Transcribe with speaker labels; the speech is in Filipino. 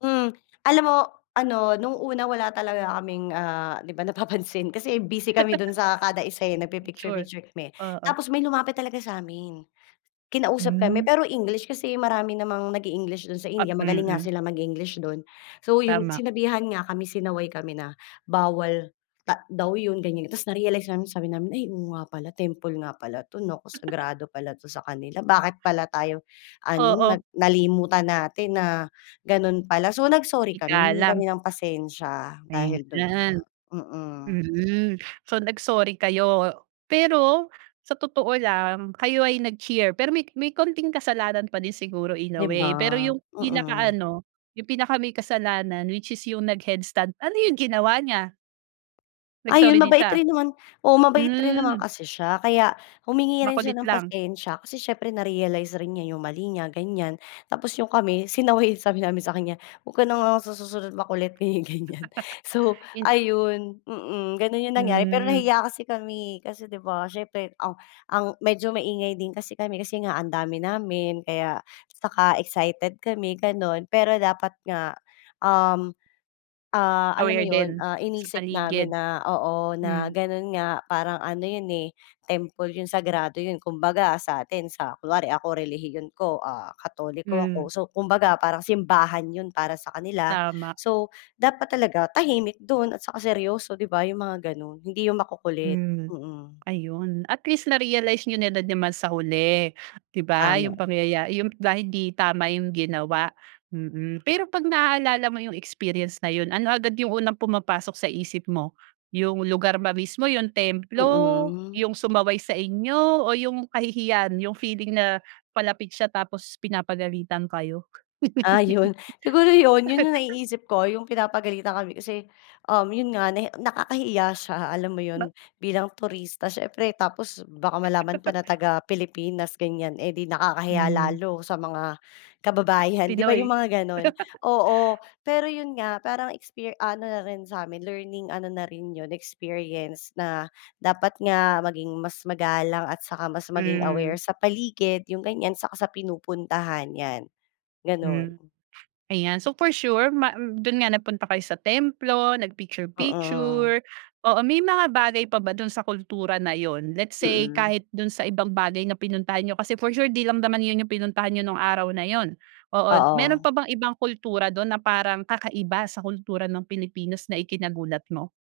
Speaker 1: Hmm. Alam mo, ano, nung una wala talaga kaming, ah, 'di ba napapansin, kasi busy kami do'n sa kada isa eh, nag
Speaker 2: Picture.
Speaker 1: pi-picture-picture kami.
Speaker 2: Oo.
Speaker 1: Tapos may lumapit talaga sa'min. Kinausap kami,
Speaker 2: Hmm.
Speaker 1: pero English, kasi marami namang nag e-English do'n sa
Speaker 2: At
Speaker 1: India magaling nga
Speaker 2: mm.
Speaker 1: sila mag-English do'n, so yun
Speaker 2: Tama.
Speaker 1: sinabihan nga kami sinaway kami na, bawal ta daw yun, ganyan-ganyan. Tapos narealize namin sabi namin, "Ay, oo nga pala, temple nga pala 'to, naku, sagrado pala 'to sa kanila. Bakit pala tayo ano,
Speaker 2: Oo.
Speaker 1: nag nalimutan natin na gano'n pala." So nag sorry kami, humingi
Speaker 2: Igalang.
Speaker 1: kami ng pasensya dahil do'n
Speaker 2: Ayan,
Speaker 1: nga. Mm.
Speaker 2: mm. So nag sorry kayo? Pero sa totoo lang, kayo ay nag cheer, pero may may konting kasalanan pa din siguro in a
Speaker 1: 'Di ba?
Speaker 2: way. Pero yung
Speaker 1: Mm.
Speaker 2: pinakaano yung pinaka may kasalanan, which is yung nag head stand, ano yung ginawa niya? Nag sorry
Speaker 1: Ayun,
Speaker 2: din
Speaker 1: mabait
Speaker 2: siya?
Speaker 1: rin naman, oo, mabait rin naman
Speaker 2: Hmm.
Speaker 1: kasi siya. Kaya humingi rin siya
Speaker 2: Makulit
Speaker 1: ng
Speaker 2: lang.
Speaker 1: pasensya kasi siyempre narealize rin niya yung mali niya ganyan, tapos yung kami, sinaway, sabi namin sa kaniya, "Wag ka na nga sa susunod makulit." Ganyan-ganyan. So
Speaker 2: In
Speaker 1: ayun, mm, gano'n yung nangyari. Pero
Speaker 2: Hmm.
Speaker 1: nahiya kasi kami kasi, 'di ba siyempre ang ang medyo maingay din kasi kami, kasi nga ang dami namin, kaya 'tsaka excited kami gano'n, pero dapat nga, um, ah, alam mo
Speaker 2: Aware
Speaker 1: yun,
Speaker 2: din,
Speaker 1: ah,
Speaker 2: sa
Speaker 1: inisip
Speaker 2: paligid.
Speaker 1: namin na, oo, na
Speaker 2: Hmm.
Speaker 1: gano'n nga parang ano yun, eh, temple yun, sagrado yun, 'kumbaga sa atin sa kunwari ako relihiyon ko, ah, Katoliko ako,
Speaker 2: Hmm.
Speaker 1: so kumbaga parang simbahan yun para sa kanila.
Speaker 2: Tama.
Speaker 1: So dapat talaga tahimik do'n, at saka seryoso, 'di ba? Yung mga gano'n, hindi yung makukulit.
Speaker 2: Mhm.
Speaker 1: Mm.
Speaker 2: Ayun. At least narealize niyo na din naman sa huli, 'di ba? Yung
Speaker 1: Tama.
Speaker 2: pangyaya yung dahil hindi tama yung ginawa. Mm. Pero 'pag naaalala mo yung experience na yun, ano agad yung unang pumapasok sa isip mo? Yung lugar ba mismo? Yung templo?
Speaker 1: Mm.
Speaker 2: Yung sumaway sa inyo? O yung kahihiyan, yung feeling na palapit siya tapos pinapagalitan kayo?
Speaker 1: Ah, yun. Siguro yun, yun yung naiisip ko, yung pinapagalitan kami, kasi, um, yun nga nahi nakakahiya siya, alam mo yun,
Speaker 2: Ba
Speaker 1: bilang turista siyempre tapos baka malaman pa na taga Pilipinas ganyan, eh, di nakakahiya
Speaker 2: Hmm.
Speaker 1: lalo sa mga kababayan, 'di ba yung
Speaker 2: Pinoy?
Speaker 1: mga gano'n? Oo. Pero yun nga, parang exper ano na rin samin learning ano na rin yun experience, na dapat nga maging mas magalang, at saka mas maging aware
Speaker 2: Hmm.
Speaker 1: sa paligid, yung ganyan, 'saka sa pinupuntahan yan, ganun.
Speaker 2: Hmm. Ayan. So for sure ma do'n nga nagpunta kayo sa templo, nag
Speaker 1: Mm.
Speaker 2: picture-picture, oo, may mga bagay pa ba do'n sa kultura na yun, let's say
Speaker 1: Mm.
Speaker 2: kahit do'n sa ibang bagay na pinuntahan niyo, kasi for sure di lang naman yun yung pinuntahan nyo nung araw na yun. Oo. Mayro'n
Speaker 1: Oo.
Speaker 2: pa bang ibang kultura do'n na parang kakaiba sa kultura ng Pilipinas na ikinagulat mo?